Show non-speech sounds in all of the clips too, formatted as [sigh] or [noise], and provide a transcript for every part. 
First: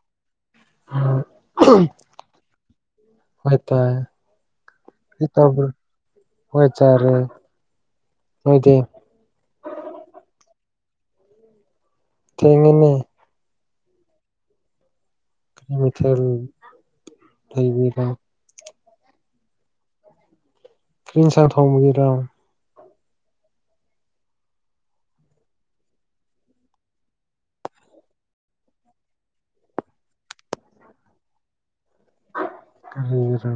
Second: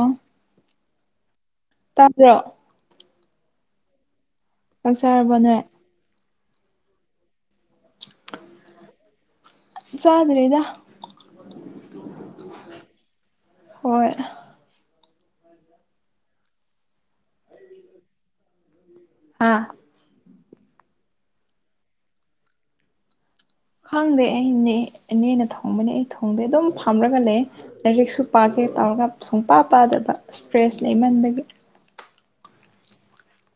ꯑ ꯑ ꯇꯥꯕ꯭ꯔꯣ ꯍꯥꯏꯇꯥ ꯍ ꯆꯪꯆꯔꯕꯣꯅꯦ ꯍꯣꯏꯇꯥꯔꯦ ꯅꯣꯏꯗꯤ ꯆꯥꯗ꯭ꯔꯦꯗ ꯊꯦꯡꯉꯦꯅꯦ ꯍꯣꯏ ꯀꯂꯣꯃꯤꯇꯔ ꯂꯩꯕꯤꯔ ꯍꯥꯥ ꯀ꯭ꯔꯤꯟꯁꯥꯡ ꯊꯣꯡꯃꯒꯦꯔꯝ ꯈꯪꯗꯦ ꯑꯩꯅꯦꯅ ꯊꯣꯡꯕꯅꯦ ꯑꯩ ꯊꯣꯡꯗꯦ ꯑꯗꯨꯝ ꯐꯝꯔꯒ ꯂꯩ ꯂꯥꯏꯔꯤꯛꯁꯨ ꯄꯥ ꯁꯦ ꯇꯧꯔꯒ ꯁꯨꯡꯄꯥ ꯄꯥꯗꯕ ꯏꯁꯇ꯭ꯔꯦꯁ ꯂꯩꯃꯟꯕꯒꯤ ꯎꯝꯔ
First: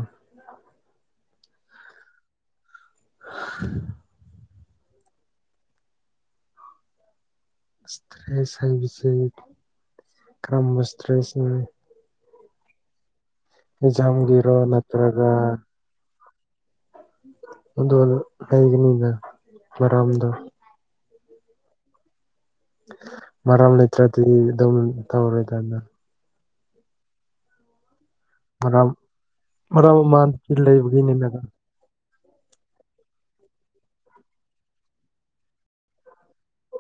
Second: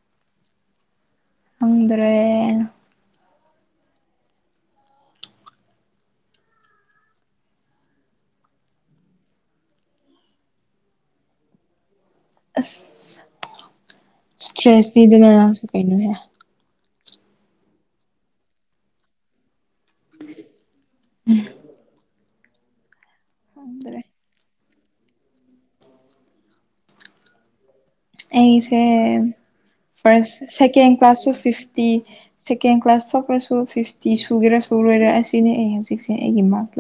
ꯑꯗ꯭ꯔꯦ [inaudible] ꯏꯁꯇ꯭ꯔꯦꯁ ꯍꯥꯏꯕꯤꯕꯁꯤ ꯀꯔꯝꯝꯕ ꯁꯇ꯭ꯔꯦꯁꯤ ꯑꯁ ꯑꯦꯛꯖꯥꯝꯒꯤꯔꯣ ꯏꯁꯇ꯭ꯔꯦꯁꯅꯤꯗꯅꯁꯨ ꯀꯩꯅꯣꯁꯦ ꯑꯗꯨꯗ ꯂꯩꯒꯅꯤꯗ ꯃꯔꯔꯝꯗ ꯎ ꯃꯔꯥꯝ ꯂꯩꯇ꯭ꯔꯗꯤꯗꯤ ꯑꯗꯨꯧꯅ ꯇꯧꯔꯔꯣꯏꯗꯅ ꯑꯩꯁꯦ ꯃꯔꯝ ꯃꯔꯝ ꯑꯃ ꯐꯥꯔꯁ ꯁꯦꯀꯦꯟ ꯀ꯭ꯂꯥꯁꯁꯨ ꯂꯩꯕꯒꯤꯅꯤꯗꯅ ꯐꯤꯐꯇꯤ ꯁꯦꯀꯦꯟ ꯀ꯭ꯂꯥꯁ ꯊꯣꯛꯈ꯭ꯔꯁꯨ ꯐꯤꯐꯇꯤ ꯁꯨꯒꯦꯔꯁꯨ ꯂꯣꯏꯔꯦ ꯑꯁꯤꯅꯤ ꯑꯩ ꯍꯧꯖꯤꯛꯁꯦ ꯑꯩꯒꯤ ꯃꯥꯔ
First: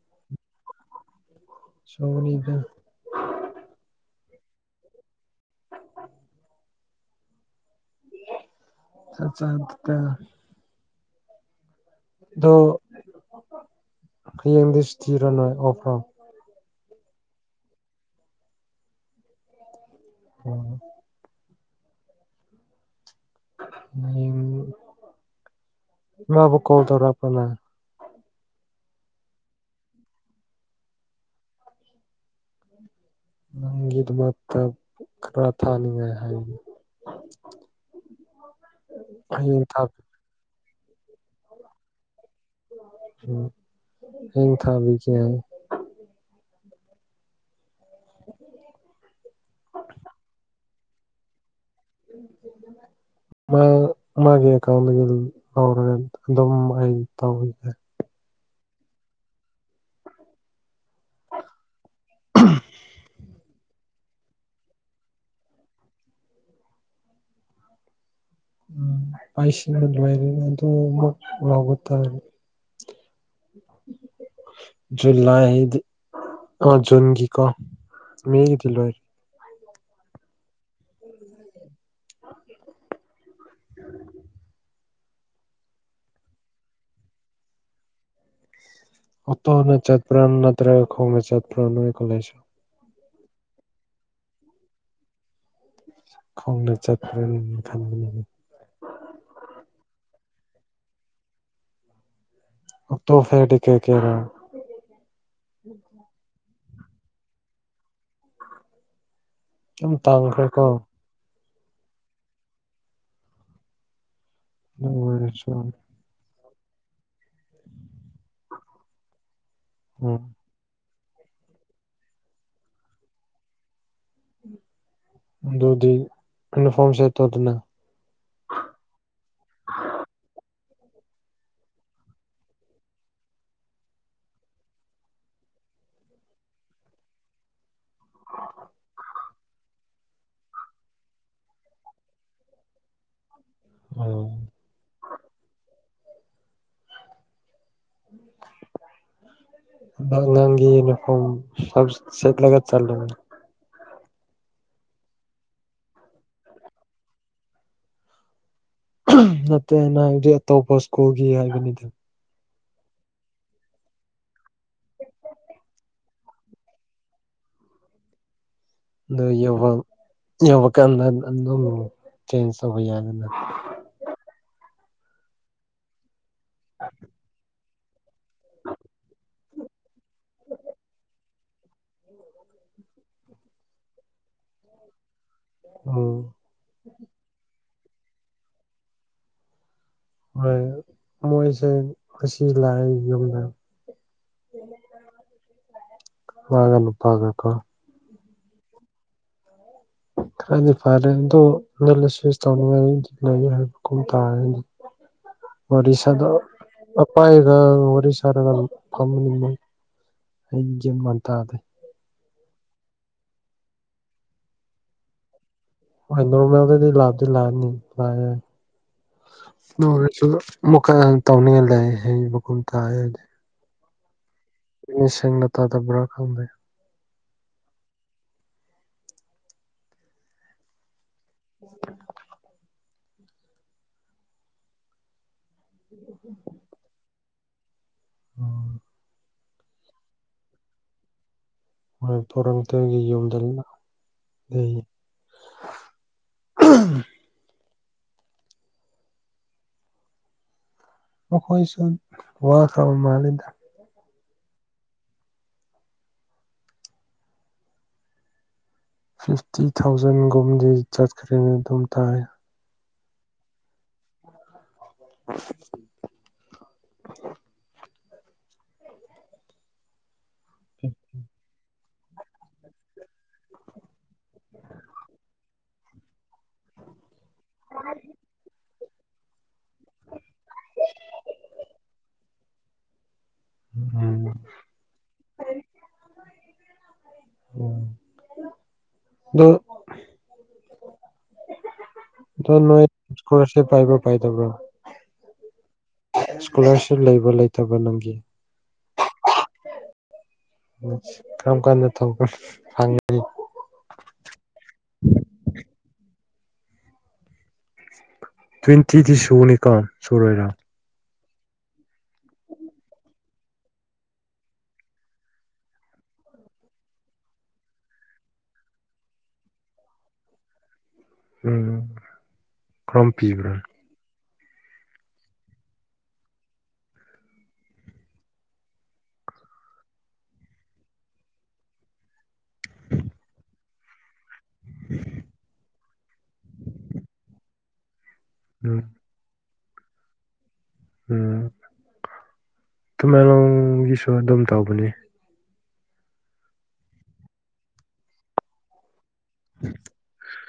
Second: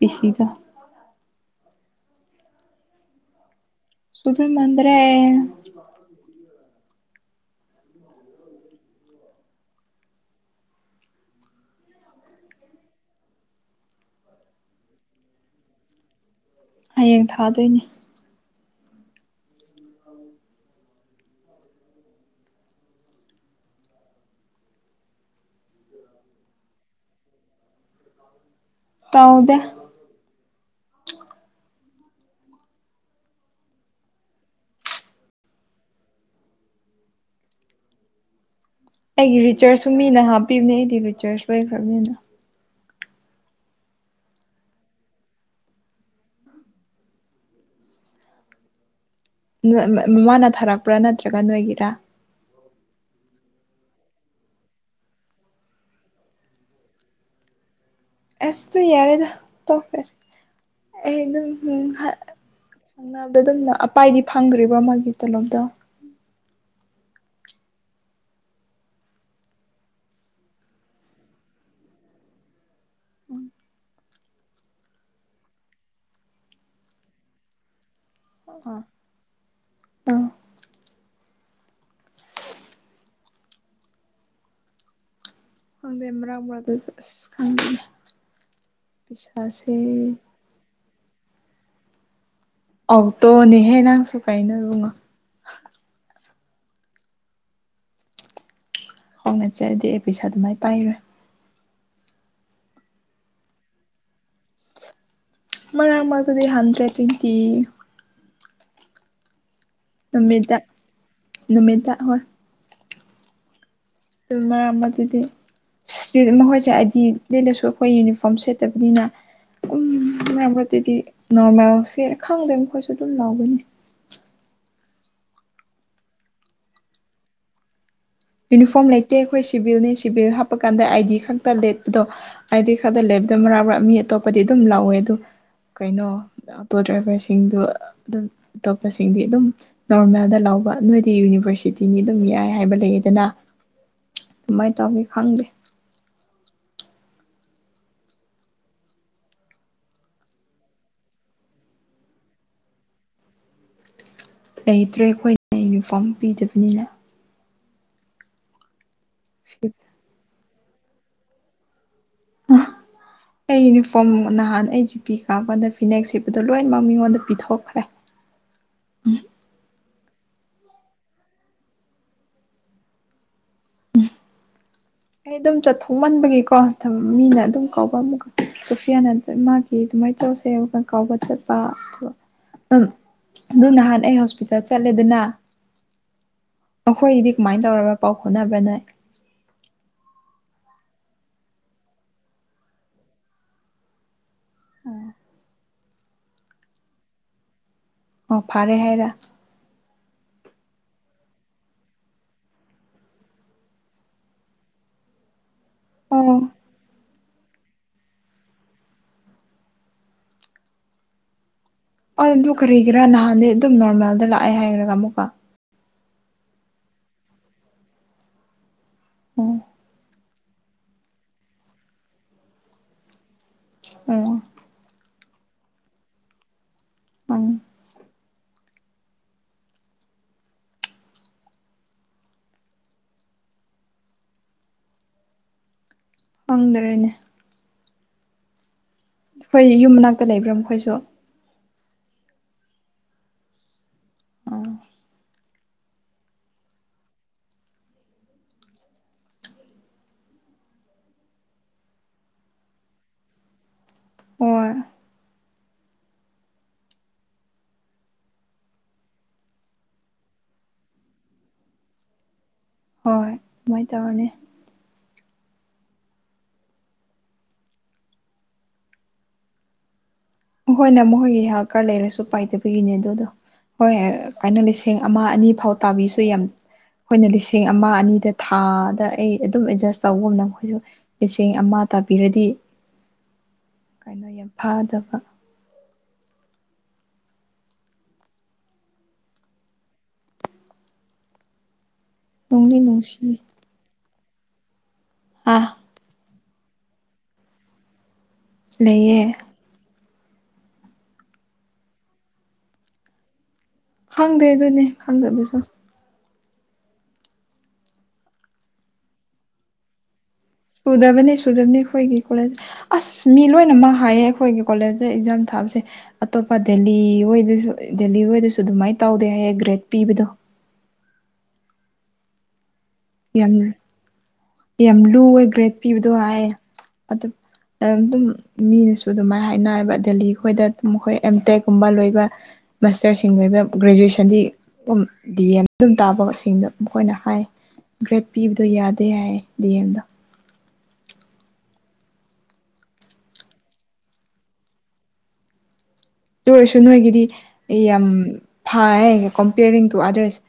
ꯂ ꯁꯤꯗ ꯁꯣꯅꯤꯗ ꯁꯗꯨ ꯃꯗꯔꯦ [inaudible] ꯆꯆꯥꯠꯇ ꯑꯗꯨ ꯍꯌꯦꯡ ꯗꯁꯇꯤꯅ ꯑꯣꯐ꯭ꯔꯝ ꯍꯌꯦꯡ ꯊꯥꯗꯣꯏꯅꯦ ꯎꯝ ꯑ ꯂꯕꯨ ꯀꯣ ꯇꯧꯔ ꯑꯅ ꯇꯥꯎꯗꯦ ꯅꯪꯗ ꯃ ꯈꯔꯥ ꯊꯥꯅꯤ ꯍꯥꯏ ꯍꯥꯏ ꯑꯩꯒꯤ ꯔꯤꯆꯥꯔꯖꯁꯨ ꯃꯤꯅ ꯍꯥꯞꯄꯤꯕꯅꯦ ꯑꯩꯗꯤ ꯔꯤꯆꯥꯔꯖ ꯂꯣꯏꯈ꯭ꯔꯕꯅꯤꯅ ꯎ ꯍ ꯊꯥꯕꯤ ꯀ ꯄꯨꯔꯥ ꯅꯠꯇ꯭ꯔꯒ ꯅꯣꯏꯒꯤꯦ ꯎꯝ ꯎꯝ ꯃꯥ ꯃꯥꯒꯤ ꯑꯦꯀꯥꯎꯟꯗꯒꯤ ꯂꯧꯔꯒ ꯑꯗꯨꯝ ꯑꯩ ꯇꯧꯋꯦ ꯑꯦꯁꯇ ꯌꯥꯔꯦꯗ ꯇꯣꯄꯁꯤ ꯑꯩ ꯑꯗꯨꯝ ꯑꯗꯨꯝꯅ ꯑꯄꯥꯏꯗꯤ ꯐꯪꯗ꯭ꯔꯤꯕ꯭ꯔꯣ ꯃꯥꯒꯤ ꯇꯣꯂꯣꯞꯇꯣ ꯎ ꯄꯥꯏꯁꯤꯔꯤꯅ ꯑꯗꯨꯣ ꯇ ꯖꯨꯂꯥꯏꯗꯤ ꯑ ꯖꯟꯒꯤ ꯀꯣ ꯃꯦꯒꯤ ꯨꯂꯋꯥꯥꯏꯔꯤ ꯑ [unintelligible] ꯈꯪꯗꯦ ꯃꯔꯥꯡ ꯃꯗꯁ ꯈꯪꯦ ꯑꯣꯣ ꯅ ꯆꯠ ꯄ꯭ꯔꯥ ꯅꯠꯇ꯭ꯔ ꯈꯣꯡ ꯆꯠ ꯄ꯭ꯔꯥ ꯀꯣꯂꯁꯨ ꯍꯍꯦ ꯅꯪꯁꯨ ꯀꯥꯏꯅꯕꯉꯣ ꯈꯣꯡ ꯆꯥꯄ ꯈ ꯍꯣꯡꯅꯠꯆꯔꯗꯤ ꯑꯩ ꯄꯩꯁꯥ ꯑꯗꯨꯃꯥꯏꯅ ꯄꯥꯏꯔꯦ ꯇꯣꯐꯦꯀꯦ ꯀꯦꯔ ꯃꯔꯥꯡ ꯑꯃꯗꯨꯗꯤ ꯍꯟꯗ꯭ꯔꯦ ꯊꯦꯡꯀꯤ ꯑꯗꯨ ꯇꯥꯡꯈ꯭ꯔꯦꯀꯣ ꯅꯨꯃꯤꯠꯗꯥ ꯍꯣꯏ ꯑꯗꯨ ꯃꯔꯝ ꯑꯗꯨ ꯑꯗꯨꯗꯤ ꯃꯈꯣꯏ ꯁꯦ ꯍꯥꯏꯗꯤ ꯂꯩꯠꯂꯁꯨ ꯑꯩꯈꯣꯏ ꯌꯨꯅꯤꯐꯣꯔꯝ ꯁꯦꯠꯇꯕꯅꯤꯅ ꯎ ꯎꯝ ꯃꯥꯡꯠꯇꯗꯤ ꯅꯣꯔꯃꯦꯜ ꯐꯦꯠ ꯈꯪꯗꯣꯏ ꯃꯈꯣꯏꯁꯨ ꯑꯗꯨꯝ ꯂꯥꯎꯒꯅꯤ ꯑꯗꯨꯗꯤ ꯌꯨꯅꯤꯐꯥꯝꯁꯦ ꯇꯗꯅ ꯌꯨꯅꯤꯐꯣꯔꯝ ꯂꯩꯇꯦ ꯑꯩꯈꯣꯏ ꯁꯤꯚꯤꯜꯅꯤ ꯁꯤꯚꯤꯜ ꯍꯥꯞꯄ ꯀꯥꯟꯗ ꯑꯥꯏ ꯗꯤ ꯈꯛꯇ ꯑꯗꯣ ꯑꯥꯏ ꯗꯤ ꯈꯛꯇ ꯃꯔ ꯃꯔꯥ ꯃꯤ ꯑꯇꯣꯞꯄꯗꯤ ꯑꯗꯨꯝ ꯂꯧꯋꯦ ꯑꯗꯨꯣ ꯀꯩꯅꯣ ꯑꯣꯇꯣ ꯗ꯭ꯔꯥꯏꯚꯔꯁꯤꯡꯗꯨ ꯑꯗꯨꯝ ꯑꯇꯣꯞꯄꯁꯤꯡꯗꯤ ꯑꯗꯨꯝ ꯅꯣꯔꯃꯦꯜꯗ ꯂꯥꯎ ꯇ ꯅꯣꯏꯗꯤ ꯌꯨꯅꯤꯚꯔꯁꯤꯇꯤꯅꯤ ꯑꯗꯨꯝ ꯌꯥꯏ ꯍꯥꯏꯕ ꯂꯩ ꯑꯗꯨꯅ ꯑꯗ ꯀꯃꯥꯏꯅ ꯇꯧꯒꯦ ꯈꯪꯗꯦ [unintelligible] ꯉꯥꯡ ꯌꯨꯅꯤꯐꯣꯔ ꯁ ꯆꯠꯂ ꯆꯠꯂ ꯂꯩꯇ꯭ꯔꯦ ꯑꯩꯈꯣꯏꯅ ꯌꯨꯅꯤꯐꯣꯔꯝ ꯄꯤꯗꯕꯅꯤꯅ ꯅꯠꯇꯦꯅ ꯍꯥꯏꯕꯗꯤ ꯑꯇꯣꯞꯄ ꯁ꯭ꯀꯨꯜꯒꯤ ꯍꯥꯏꯕꯅꯤꯗ ꯑ ꯑꯩ ꯌꯨꯅꯤꯐꯣꯔꯝ ꯅꯍꯥꯟ ꯑꯩꯁꯤꯖꯤꯄꯤ ꯀꯥꯄꯥꯟꯗ ꯐꯤꯅꯦꯛ ꯁꯦꯠꯄꯗꯣ ꯂꯣꯏꯅꯃꯛ ꯃꯤꯉꯣꯟꯗ ꯄꯤꯊꯣꯛꯈ꯭ꯔꯦ [unintelligible] ꯑꯕ ꯌꯧꯕ ꯀꯥꯟꯗ ꯑꯗꯨꯝ ꯆꯦꯟꯖ ꯇꯧꯕ ꯌꯥꯗꯅ ꯑꯩ ꯑꯗꯨꯝ ꯆꯠꯊꯣꯛꯃꯟꯕꯒꯤꯀꯣ ꯃꯤꯅ ꯑꯗꯨꯝ ꯀꯧꯕꯥꯎ ꯑꯃꯨꯛ ꯆꯨꯐꯌꯥꯅ ꯃꯥꯒꯤ ꯑꯗꯨꯃꯥꯏꯅ ꯇꯧꯁꯦꯕ ꯀꯥꯎꯕ ꯆꯠꯄ ꯑ ꯎꯝ ꯑꯗꯨ ꯅꯍꯥꯟ ꯑꯩ ꯍꯣꯁꯄꯤꯇꯥꯜ ꯆꯠꯂꯦꯗꯅ ꯎꯝ ꯑꯩꯈꯣꯏꯗꯤ ꯀꯃꯥꯏꯅ ꯇꯧꯔꯕ ꯄꯥꯎ ꯍꯣꯠꯅꯕ꯭ꯔꯥꯅ ꯍꯣꯏ ꯃꯣꯏꯁꯦ ꯃꯁꯤ ꯂꯥꯛꯑ ꯌꯨꯝꯗ ꯋꯥꯒꯅꯤꯄꯥꯒꯦꯀꯣ ꯑꯣ ꯐꯔꯦ ꯍꯥꯏꯔ ꯈꯔꯗꯤ ꯐꯔꯦ ꯑꯗꯣ ꯇꯧꯅꯤꯡꯉꯥꯏ ꯂꯩ ꯍꯥꯏꯕ ꯇꯥ ꯎꯝ ꯑꯣꯔꯤꯁꯥꯗ ꯄꯥꯥꯏꯒ ꯍꯔꯤꯁꯔꯒ ꯀꯅꯤ ꯑꯩ ꯌꯦꯟ ꯃꯇꯗꯦ ꯑꯣ ꯑꯗꯨ ꯀꯔꯤꯒꯤꯔꯥ ꯅꯍꯥꯟꯗꯤ ꯑꯗꯨꯝ ꯅꯣꯔꯃꯦꯜꯗ ꯂꯥꯛꯑꯦ ꯍꯥꯏꯈ꯭ꯔꯒ ꯑꯃꯨꯛꯀ ꯃ ꯃ ꯑꯣꯗꯤ ꯂꯥꯕꯗꯤ ꯂꯥꯅꯤ ꯂ ꯑꯣ ꯇꯧ ꯂꯩ ꯍꯨꯇ ꯎꯝ ꯏꯁ ꯇꯥꯗꯕ꯭ꯔꯥ ꯈꯪꯗꯦ ꯎ ꯎ ꯎꯝ ꯐꯪꯗꯔꯦꯅꯦ ꯎꯝ ꯑꯩꯈꯣꯏ ꯌꯨꯝ ꯃꯅꯥꯛꯇ ꯂꯩꯕ꯭ꯔꯥ ꯃꯈꯣꯏꯁꯨ ꯍꯣꯏ ꯄꯣꯔꯛꯇꯒꯤ ꯌꯨꯝꯗ ꯂꯩ ꯑꯣ [inaudible] ꯑꯣꯈꯣꯏꯁꯨ ꯋꯥꯔ ꯈ ꯃꯥꯅꯤꯗ ꯑꯣ ꯐꯤꯐꯇꯤ ꯊꯥꯎꯖꯟꯒꯨꯝꯗꯤ ꯆꯠꯈ꯭ꯔꯦꯅꯦ ꯑꯗꯨꯝ ꯇꯥꯏ ꯍꯣꯏ ꯑꯗꯨꯃꯥꯏꯅ ꯇꯧꯔꯅꯦ [inaudible] ꯍꯣꯏꯅꯦ ꯃꯈꯣꯏꯒꯤ ꯍꯦꯜꯀꯥꯔ ꯂꯩꯔꯁꯨ ꯄꯥꯏꯗꯕꯒꯤꯅꯦ ꯑꯗꯨꯗꯣ ꯍꯣꯏ ꯁ ꯀꯥꯏꯅ ꯂꯤꯁꯤꯡ ꯑꯃ ꯑꯅꯤ ꯐꯥꯎ ꯇꯥꯕꯤꯁꯨ ꯌꯥꯝ ꯑꯩꯈꯣꯏꯅ ꯂꯤꯁꯤꯡ ꯑꯃ ꯑꯅꯤꯗ ꯊꯥ ꯗ ꯑꯩ ꯑꯗꯨꯝ ꯑꯦꯗꯖꯁ ꯇꯧꯕ ꯑꯃꯅ ꯃꯈꯣꯏꯁꯨ ꯂꯤꯁꯤꯡꯦꯡ ꯑꯃ ꯇꯥꯕꯤꯔꯗꯤ ꯀꯥꯏꯅꯣ ꯌꯥꯝ ꯐꯥꯗꯕ ꯎ ꯑꯣ [inaudible] ꯊ ꯅꯨꯡꯗꯤ ꯅꯨꯡꯁꯤ ꯅꯣꯏꯀꯔꯁꯦ ꯄꯥꯏꯕ ꯄꯥꯏꯗꯕ꯭ꯔ ꯑ ꯏꯁꯀꯣꯂꯥꯔꯁꯤꯞ ꯂꯩꯕ ꯂꯩꯇꯕ ꯅꯪꯒꯤ ꯂꯩꯌꯦ ꯀꯔꯝ ꯀꯥꯟꯗ ꯊꯄ ꯐꯪꯉꯤ ꯈꯪꯗꯦ ꯑꯗꯨꯅꯦ ꯈꯪꯗꯕꯤꯁꯨ ꯇ꯭ꯋꯦꯟꯇꯤꯗꯤ ꯁꯨꯅꯤ ꯀꯝ ꯁꯨꯔꯣꯏꯔꯥ ꯁꯨꯗꯕꯅꯤ ꯁꯨꯗꯕꯅꯤ ꯑꯩꯈꯣꯏꯒꯤ ꯀꯣꯂꯦꯖ ꯑꯁ ꯃꯤ ꯂꯣꯏꯅꯃꯛ ꯍꯥꯏꯌꯦ ꯑꯩꯈꯣꯏꯒꯤ ꯀꯣꯂꯦꯖꯇ ꯑꯦꯛꯖꯥꯝ ꯊꯥꯕꯁꯦ ꯑꯇꯣꯞꯄ ꯗꯦꯜꯂꯤ ꯍꯗꯁꯨ ꯗꯦꯜꯂꯤ ꯍꯗꯁꯨ ꯑꯗꯨꯃꯥꯏꯅ ꯇꯧꯗꯦ ꯍꯥꯏꯌꯦ ꯒ꯭ꯔꯦꯗ ꯄꯤꯕꯗꯣ ꯎꯝ ꯀꯝ ꯌꯥꯝ ꯄꯤꯕ꯭ꯔꯥ ꯌꯥꯝ ꯂꯨ ꯑꯣꯏ ꯒ꯭ꯔꯦꯠ ꯄꯤꯕꯗꯣ ꯍꯥꯏꯌꯦ ꯑꯗꯨ ꯑꯗꯨꯝ ꯃꯤꯅꯁꯨ ꯑꯗꯨꯃꯥꯏꯅ ꯍꯥꯏꯅꯕ ꯗꯦꯜꯂꯤ ꯈꯈꯣꯏꯗ ꯑꯩꯈꯣꯏ ꯑꯦꯝꯇꯦꯛꯀꯨꯝꯕ ꯂꯣꯏꯕ ꯃꯁꯇꯔꯁꯤꯡ ꯑꯣꯏꯕ ꯒ꯭ꯔꯦꯖꯨꯋꯦꯁꯟꯗꯤ ꯗꯤꯦꯝ ꯑꯗꯨꯝ ꯇꯥꯕꯁꯤꯡꯗꯣ ꯃꯈꯣꯏꯅ ꯍꯥꯏ ꯒ꯭ꯔꯦꯗ ꯄꯤꯕꯗꯣ ꯎꯝ ꯌꯥꯗꯦ ꯍꯥꯏ ꯌꯦꯟꯗ ꯎꯝ ꯇꯨꯃꯦꯂꯣꯡꯒꯤꯁꯨ ꯑꯗꯨꯝ ꯇꯧꯕꯅꯦ ꯂꯣꯏꯔꯁꯨ ꯅꯣꯏꯒꯤꯗꯤ ꯌꯥꯝ ꯐ ꯀꯝꯄꯤꯌꯔꯤꯡ ꯇꯨ ꯑꯥꯗꯔꯁ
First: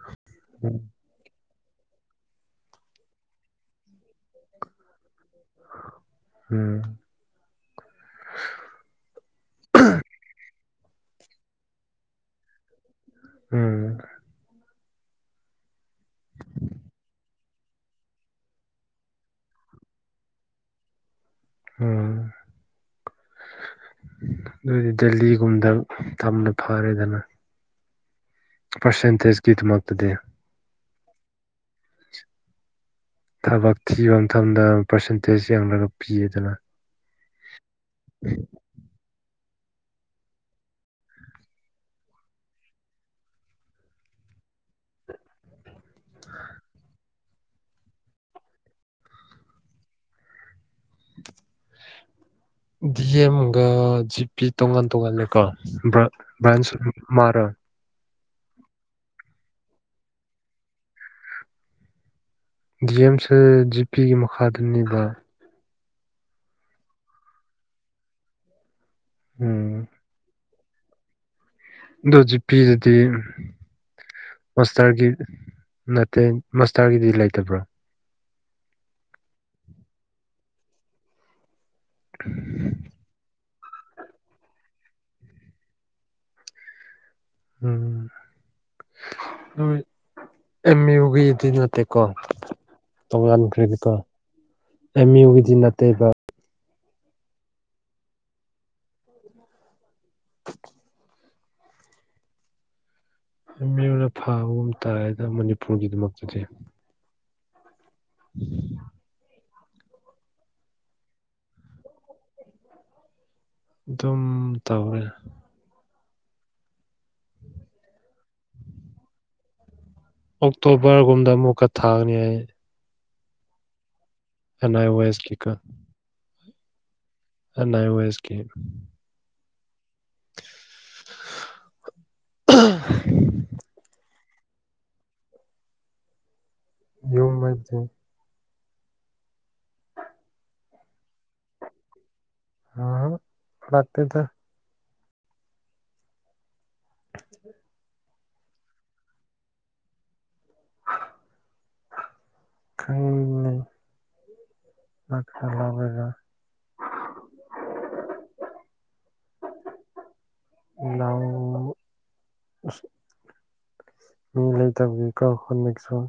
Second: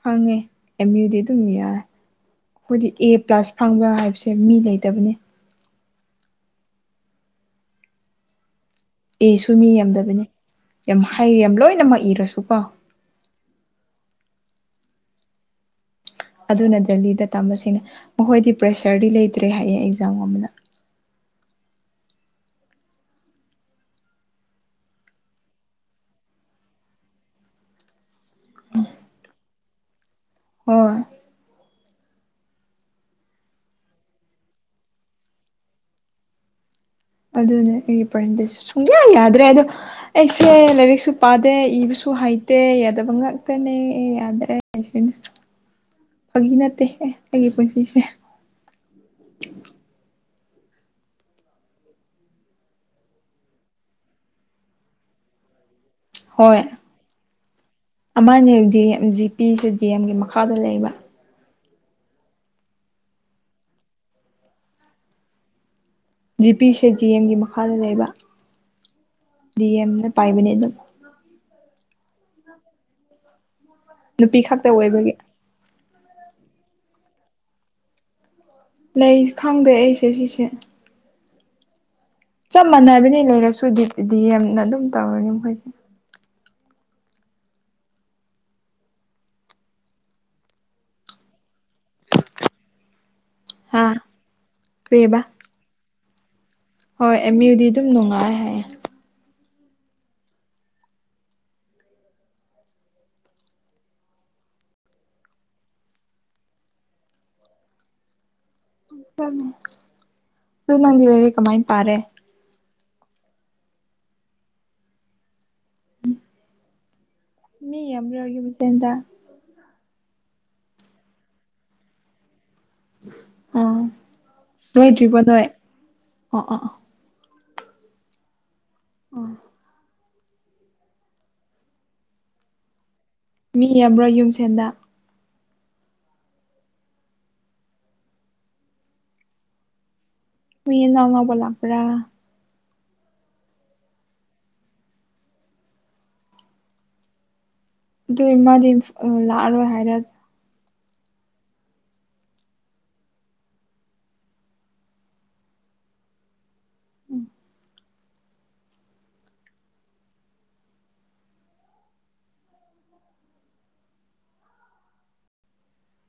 ꯈꯪꯉꯦ ꯎꯝ ꯑꯦꯝ ꯌꯨꯗꯤ ꯑꯗꯨꯝ ꯌꯥ ꯑꯩꯈꯣꯏꯗꯤ ꯑꯦ ꯄ꯭ꯂꯁ ꯐꯪꯕ ꯍꯥꯏꯕꯁꯦ ꯃꯤ ꯂꯩꯇꯕꯅꯤ ꯎꯝ ꯑꯦꯁꯨ ꯃꯤ ꯌꯥꯝꯗꯕꯅꯤ ꯌꯥꯝ ꯍꯥꯏꯔꯤ ꯌꯥꯝ ꯂꯣꯏꯅꯃꯛ ꯏꯔꯁꯨ ꯀꯣ ꯎꯝ ꯑꯗꯨꯅ ꯗꯦꯜꯂꯤꯗ ꯇꯝꯕꯁꯤꯡꯅꯦ ꯃꯈꯣꯏꯗꯤ ꯄ꯭ꯔꯦꯁꯔꯗꯤ ꯂꯩꯇ꯭ꯔꯦ ꯍꯥꯏꯌꯦ ꯑꯦꯛꯖꯥꯝ ꯑꯃꯗ ꯎꯝ ꯑꯗꯨꯏꯗꯤ ꯗꯦꯜꯂꯤꯒꯨꯝꯗ ꯇꯝꯅ ꯐꯔꯦꯗꯅ ꯄꯔꯁꯦꯟꯇꯦꯖ ꯒꯤꯠ ꯃꯛꯇꯗꯤ ꯍ ꯊꯕꯛ ꯊꯤꯕ ꯃꯇꯝꯗ ꯄꯥꯔꯁꯦꯟꯇꯦꯖ ꯌꯦꯡꯂꯒ ꯄꯤꯌꯦꯗꯅ ꯑꯗꯨꯅꯦ ꯑꯩꯒꯤ ꯄꯔꯁꯦꯟꯇꯦꯖꯦ ꯁꯨꯡꯌꯥ ꯌꯥꯗ꯭ꯔꯦ ꯑꯗꯣ ꯑꯩꯁꯦ ꯂꯥꯏꯔꯤꯛꯁꯨ ꯄꯥꯗꯦ ꯏꯕꯁꯨ ꯍꯩꯇꯦ ꯌꯥꯗꯕ ꯉꯇꯅꯦ ꯌꯥꯗ꯭ꯔꯦ ꯁ ꯐꯒꯤ ꯅꯠꯇꯦ ꯑꯦ ꯑꯩꯒꯤ ꯄꯨꯟꯁꯤꯁꯦ [inaudible] ꯗꯤ ꯑꯦꯝꯒ ꯖꯤꯄꯤ ꯇꯣꯉꯥꯟ ꯇꯣꯉꯥꯟꯂꯦꯀꯣ ꯍꯣꯏ ꯕ꯭ꯔꯥꯟꯁ ꯃꯥꯔ ꯑꯃꯅꯦ ꯖꯤ ꯑꯦꯝ ꯖꯤ ꯄꯁꯨ ꯖꯤ ꯑꯦꯝꯒꯤ ꯃꯈꯥꯗ ꯂꯩꯕ ꯗꯤ ꯑꯦꯝꯁꯦ ꯖꯤꯄꯤꯤꯒꯤ ꯃꯈꯥꯗꯅꯤꯕ ꯖꯤꯄꯤꯁꯦ ꯖꯤ ꯑꯦꯝꯒꯤ ꯃꯈꯥꯗ ꯂꯩꯕ ꯗꯤ ꯎꯝ ꯑꯦꯝꯅ ꯄꯥꯏꯕꯅꯦ ꯑꯗꯨꯝ [inaudible] ꯑꯗꯨ ꯍꯧꯖꯤ ꯄꯤꯗꯨꯗꯤ ꯅꯨꯄꯤ ꯈꯛꯇ ꯑꯣꯏꯕꯒꯤ ꯅꯠꯇꯦ ꯃꯁꯇꯔꯒꯤꯗꯨꯗꯤ ꯂꯩꯇꯕ꯭ꯔꯥ ꯂꯩ ꯈꯪꯗꯦ ꯑꯩꯁꯦ ꯁꯤꯁꯦ ꯆꯞ ꯃꯥꯟꯅꯕꯅꯤ ꯂꯩꯔꯁꯨꯗꯤ ꯗꯤ ꯌꯥꯝꯅ ꯑꯗꯨꯝ ꯇꯧꯔꯅꯤ ꯃꯈꯣꯏꯁꯦ ꯎꯝ ꯅꯣꯏ ꯑꯦꯝ ꯌ ꯌꯨꯒꯤꯗꯤ ꯅꯠꯇꯦꯀꯣ ꯇꯣꯉꯥꯟꯈ꯭ꯔꯦꯗꯤꯀꯣ ꯍꯥ ꯑꯦꯝ ꯌꯨꯒꯤꯗꯤ ꯅꯠꯇꯦꯕ ꯍꯣꯏꯃꯤꯨꯗꯤ ꯑꯗꯨꯝ ꯅꯨꯡꯉꯥꯏ ꯍꯥꯏꯌꯦ ꯃꯤꯅ ꯐꯥꯕꯒꯨꯝ ꯇꯥꯏꯗ ꯃꯅꯤꯄꯨꯔꯒꯤꯗꯃꯛꯇꯗꯤ ꯎ ꯑꯗꯨ ꯅꯗꯤꯔꯤ ꯀꯃꯥꯏ ꯄꯥꯔꯦ ꯑꯗꯨꯝ ꯇꯧꯔꯦ ꯃꯤ ꯌꯥꯝꯔ ꯑꯣꯏꯔꯒꯤ ꯃꯤꯇꯦꯟꯗ ꯑꯣꯛꯇꯣꯕꯔꯒꯨꯝꯗ ꯑꯃꯨꯛꯀ ꯊꯥꯒꯅꯤ ꯑꯩ ꯑ ꯑꯦꯟ ꯑꯥꯏ ꯋꯥ ꯑꯦꯁꯀꯤꯀꯥ ꯑꯣ ꯑ ꯅꯅꯥꯏ ꯋꯥꯏꯁ ꯀꯦ [inaudible] ꯑ ꯃꯤ ꯌꯥꯝꯕ꯭ꯔꯣ ꯌꯨꯝꯁꯦꯟꯗ ꯌꯨꯝ ꯃꯦ ꯃꯤꯨ ꯅꯉꯕꯣꯂꯥꯄ꯭ꯔꯥ ꯑ ꯐꯥꯛꯇꯗ ꯎ ꯑꯗꯨ ꯃꯥꯗꯤ ꯂꯥꯛꯑꯔꯣꯏ ꯍꯥꯏꯔ ꯀ ꯑꯁꯖ [inaudible] ꯏ ꯃꯤ ꯂꯩꯇꯕꯕꯤ ꯀ ꯈꯣꯃꯤꯁꯨꯣ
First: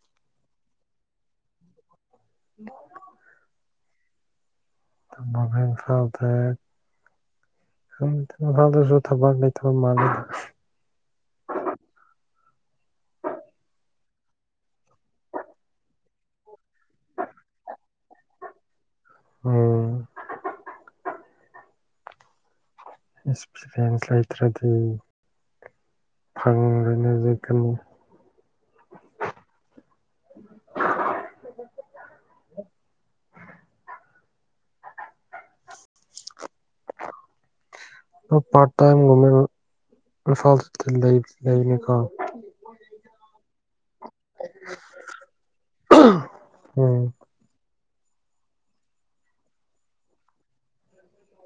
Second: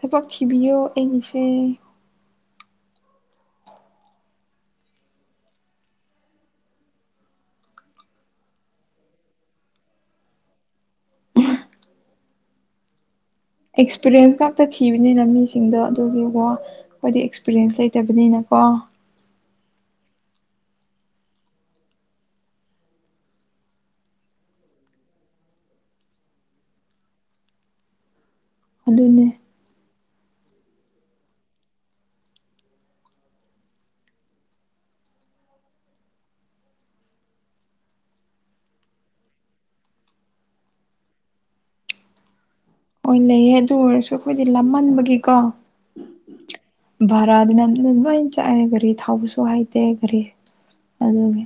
ꯊꯄꯛ ꯊꯕꯤꯤꯑꯣ ꯑꯩꯅꯤꯁꯦ [inaudible] ꯃꯚꯤꯟ ꯆꯥꯎꯇ ꯊ ꯐꯁꯨ ꯊꯕ ꯊ ꯃꯥ ꯑꯦꯛꯁꯄꯤꯔꯦꯟꯁ ꯉꯥꯛꯇ ꯊꯤꯕꯅꯤꯅ ꯃꯤꯁꯤꯡꯗꯣ ꯑꯗꯨꯒꯤꯀꯣ ꯑꯩꯣꯏꯗꯤ ꯑꯦꯛꯁꯄꯤꯔꯦꯟꯁ ꯂꯩꯇꯕꯅꯤꯅꯀꯣ ꯑꯣꯝ ꯑꯦꯛꯁꯄꯤꯔꯤꯌꯦꯟꯁ ꯂꯩꯇ꯭ꯔꯗꯤ ꯐꯥꯒꯨꯡꯅꯖꯦ ꯀꯩꯅ ꯍꯂꯅꯦ ꯄꯥ ꯑꯣꯏꯅ ꯂꯩꯌꯦ ꯑꯗꯨ ꯑꯣꯏꯔꯁꯨ ꯑꯩꯈꯣꯏꯗꯤ ꯂꯃꯟꯕꯒꯤꯀꯣ ꯎꯝ ꯚꯔꯥꯗꯨꯅ ꯑꯗꯨꯝ ꯂꯣꯏꯅ ꯆꯥꯛꯂꯦ ꯒꯥꯔꯤ ꯊꯥꯎꯕꯁꯨ ꯍꯥꯏꯇꯦ ꯒꯥꯔꯤ ꯑꯗꯨꯒꯤ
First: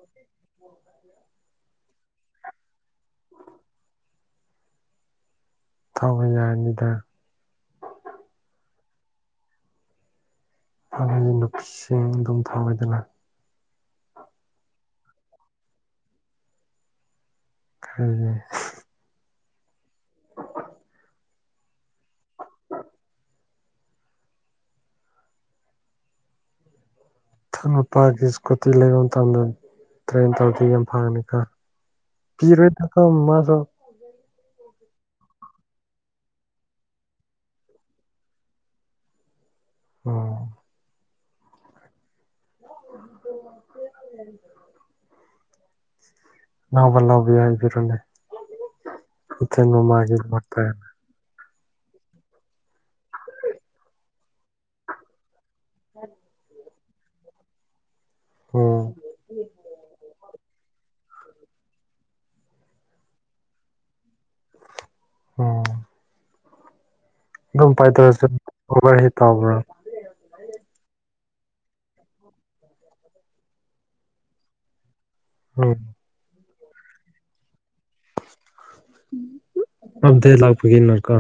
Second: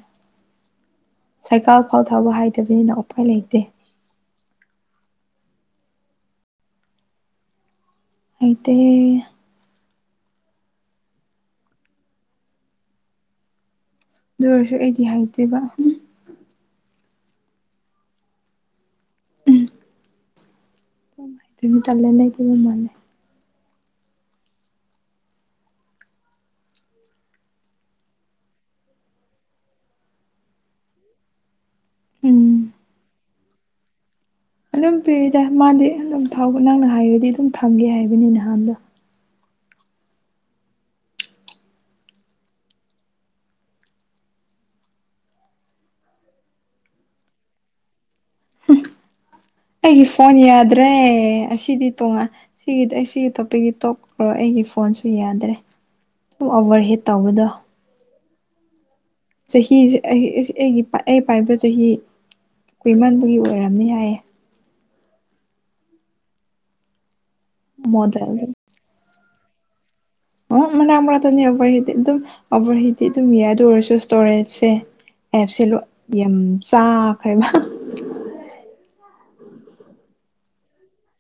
ꯁꯥꯏꯀꯥꯜ ꯐꯥꯎ ꯊꯥꯕ ꯍꯥꯏꯗꯕꯅꯤꯅ ꯎꯄꯥꯏ ꯂꯩꯇꯦ ꯊꯧ ꯍ ꯌꯥꯅꯤꯗ ꯑꯇ ꯐ ꯅꯨꯁꯤꯡ ꯑꯗꯨꯝ ꯊꯥꯝ ꯑꯣꯏꯗꯅ ꯑꯗꯨ ꯑꯣꯏꯔꯁꯨ ꯑꯩꯗꯤ ꯍꯥꯏꯗꯦꯕ ꯐꯅꯦ ꯇꯂꯦꯅ ꯀꯕꯨ ꯃꯥꯅꯦ ꯅꯨꯄꯥꯒꯤ ꯏꯁꯀꯨꯇꯤ ꯂꯩꯕ ꯃꯇꯝꯗ ꯇ꯭ꯔꯦꯟ ꯇꯧꯔꯗꯤ ꯌꯥꯝ ꯐꯪꯉꯅꯤ ꯀ ꯎꯝ ꯐꯤꯔꯣꯏ ꯊꯀꯣ ꯃꯥꯁꯨ ꯑꯗꯨꯝ ꯄꯤꯔꯤꯗ ꯃꯥꯗꯤ ꯑꯗꯨꯝ ꯊꯥꯎ ꯅꯪꯅ ꯍꯥꯏꯔꯗꯤ ꯑꯗꯨꯝ ꯊꯝꯒꯦ ꯍꯥꯏꯕꯅꯤ ꯅꯍꯥꯟꯗꯣ ꯑ [unintelligible] ꯅꯅꯥꯕꯂꯕꯤ ꯍꯥꯏꯕꯤꯔꯣꯅꯦꯦ ꯑꯩꯒꯤ ꯐꯣꯟꯅꯤꯗ꯭ꯔꯦ ꯁꯤꯗꯤ ꯇꯣꯉꯥꯟ ꯁꯤꯒꯤꯗꯤ ꯑꯩ ꯁꯤꯒꯤ ꯇꯣꯄꯤꯛꯒꯤ ꯇꯣꯞ ꯑꯣꯏ꯭ꯔꯣ ꯑꯩꯒꯤ ꯐꯣꯟꯁꯨ ꯌꯥꯗ꯭ꯔꯦ ꯑꯚꯔ ꯍꯦꯠ ꯇꯧꯕꯗ ꯑꯣ ꯆꯍꯤꯁꯦ ꯑꯩ ꯑꯩꯒꯤ ꯑꯩ ꯄꯥꯏꯕ ꯆꯍꯤ ꯀꯨꯏꯃꯟꯕꯒꯤ ꯑꯣꯏꯔꯝꯅꯤ ꯍꯥꯏꯌꯦ ꯎꯝ ꯝ ꯄꯥꯏꯊꯔꯁ ꯃꯣꯗꯦꯜꯗꯣ ꯈ ꯍ ꯇꯕ꯭ꯔ ꯑ ꯃ ꯑꯃ ꯑꯗꯨꯇꯅꯤ ꯑꯣꯚꯔꯍꯤꯤꯠꯇꯤ ꯑꯗꯨꯝ ꯑꯣꯚꯔꯍꯤꯤꯠꯇꯤ ꯑꯗꯨꯝ ꯌꯥꯗ ꯑꯣꯏꯔꯁꯨ ꯏꯁꯇꯣꯔꯦꯖꯁꯦ ꯑꯦꯞꯁꯦ ꯎꯝ ꯌꯥꯝ ꯆꯥꯈ꯭ꯔꯦꯕ ꯑꯕꯗ ꯂꯥꯛꯄꯒꯟꯅꯀꯣ